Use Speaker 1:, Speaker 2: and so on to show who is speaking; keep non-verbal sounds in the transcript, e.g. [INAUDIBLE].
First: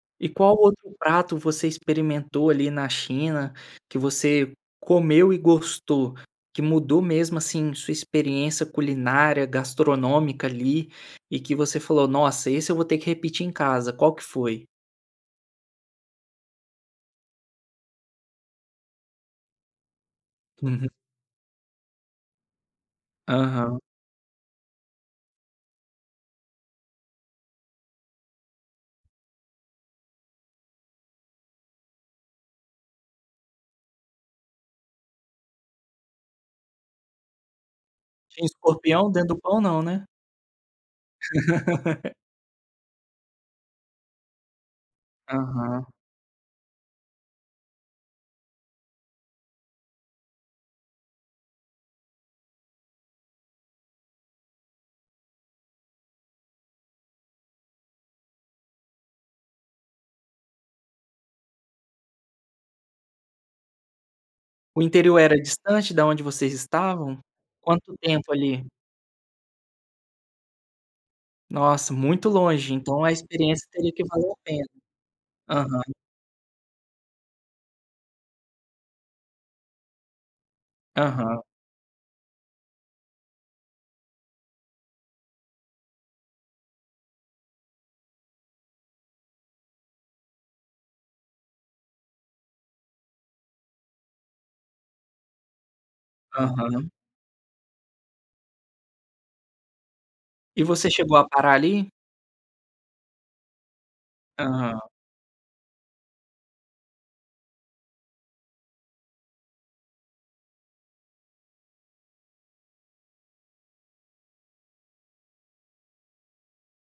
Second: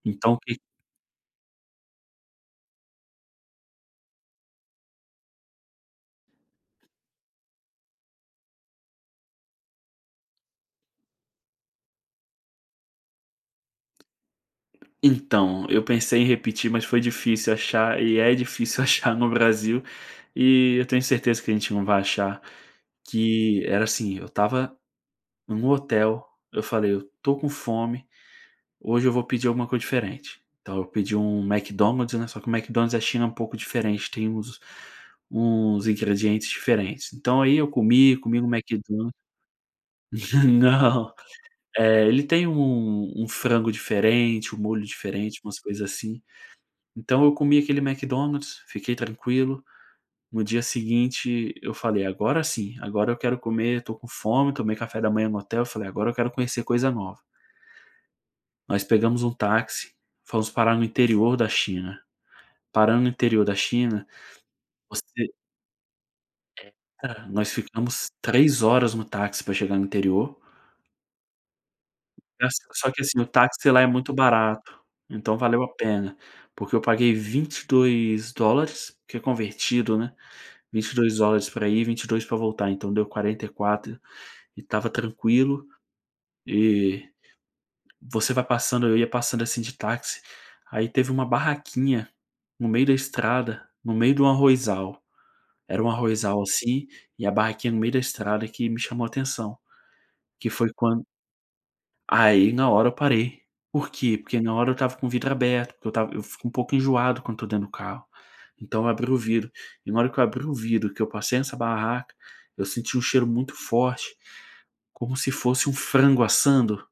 Speaker 1: E
Speaker 2: Então
Speaker 1: qual
Speaker 2: que
Speaker 1: outro prato você experimentou ali na China, que você comeu e gostou, que mudou mesmo, assim, sua experiência culinária, gastronômica ali e que você falou: "Nossa esse eu vou ter que repetir em casa.", qual que foi?
Speaker 2: Então, eu pensei em repetir, mas foi difícil achar e é difícil achar no Brasil e eu
Speaker 1: Uhum.
Speaker 2: tenho certeza que a gente não vai achar. Que
Speaker 1: Aham.
Speaker 2: era, assim, eu estava em um hotel, eu falei: "Eu estou com fome, hoje eu vou pedir alguma coisa diferente", então eu pedi um McDonald's, né, só que o McDonald's da China é um pouco diferente, tem os uns ingredientes diferentes. Então aí eu comi, comi
Speaker 1: Tinha
Speaker 2: um Mcdon
Speaker 1: escorpião dentro do pão não, né?
Speaker 2: [LAUGHS] não, eh,
Speaker 1: [LAUGHS]
Speaker 2: ele tem um um frango diferente, um molho diferente, umas coisas
Speaker 1: Aham.
Speaker 2: assim. Então eu comi aquele Mcdonald's, fiquei tranquilo, no dia seguinte eu falei: "Agora sim, agora eu quero comer, estou com fome", tomei café da manhã no hotel, falei: "Agora eu quero conhecer coisa nova". Nós pegamos um táxi, fomos parar no interior da China. Parando no interior da china
Speaker 1: O interior
Speaker 2: você
Speaker 1: era distante da onde vocês
Speaker 2: É.
Speaker 1: estavam?
Speaker 2: Ah, nós
Speaker 1: Quanto
Speaker 2: ficamos
Speaker 1: tempo
Speaker 2: 3
Speaker 1: ali?
Speaker 2: horas no táxi pra chegar no interior.
Speaker 1: Nossa, muito
Speaker 2: As
Speaker 1: longe.
Speaker 2: só que,
Speaker 1: Então a
Speaker 2: assim, o
Speaker 1: experiência
Speaker 2: táxi lá é
Speaker 1: teria que
Speaker 2: muito
Speaker 1: valer a pena.
Speaker 2: barato, então valeu a
Speaker 1: Aham.
Speaker 2: pena, porque eu paguei 22 dólares, que convertido né, 22
Speaker 1: Aham.
Speaker 2: dólares pra ir, 22 pra voltar, então deu 44 e estava tranquilo. E você vai passando eu ia passando, assim, de táxi, aí teve uma barraquinha no meio da estrada, no meio do arrozal, era um arrozal, assim,
Speaker 1: Aham.
Speaker 2: e a barraquinha no meio da estrada que me chamou atenção, que
Speaker 1: E
Speaker 2: foi
Speaker 1: você
Speaker 2: quan
Speaker 1: chegou a parar ali?
Speaker 2: Aí na hora eu parei. Por quê? Porque na hora eu
Speaker 1: Aham.
Speaker 2: estava com o vidro aberto, porque eu esta eu fico um pouco enjoado quando estou dentro do carro. Então eu abri o vidro e na hora que eu abri o vidro que eu passei nessa barraca, eu senti um cheiro muito forte, como se fosse um frango assando.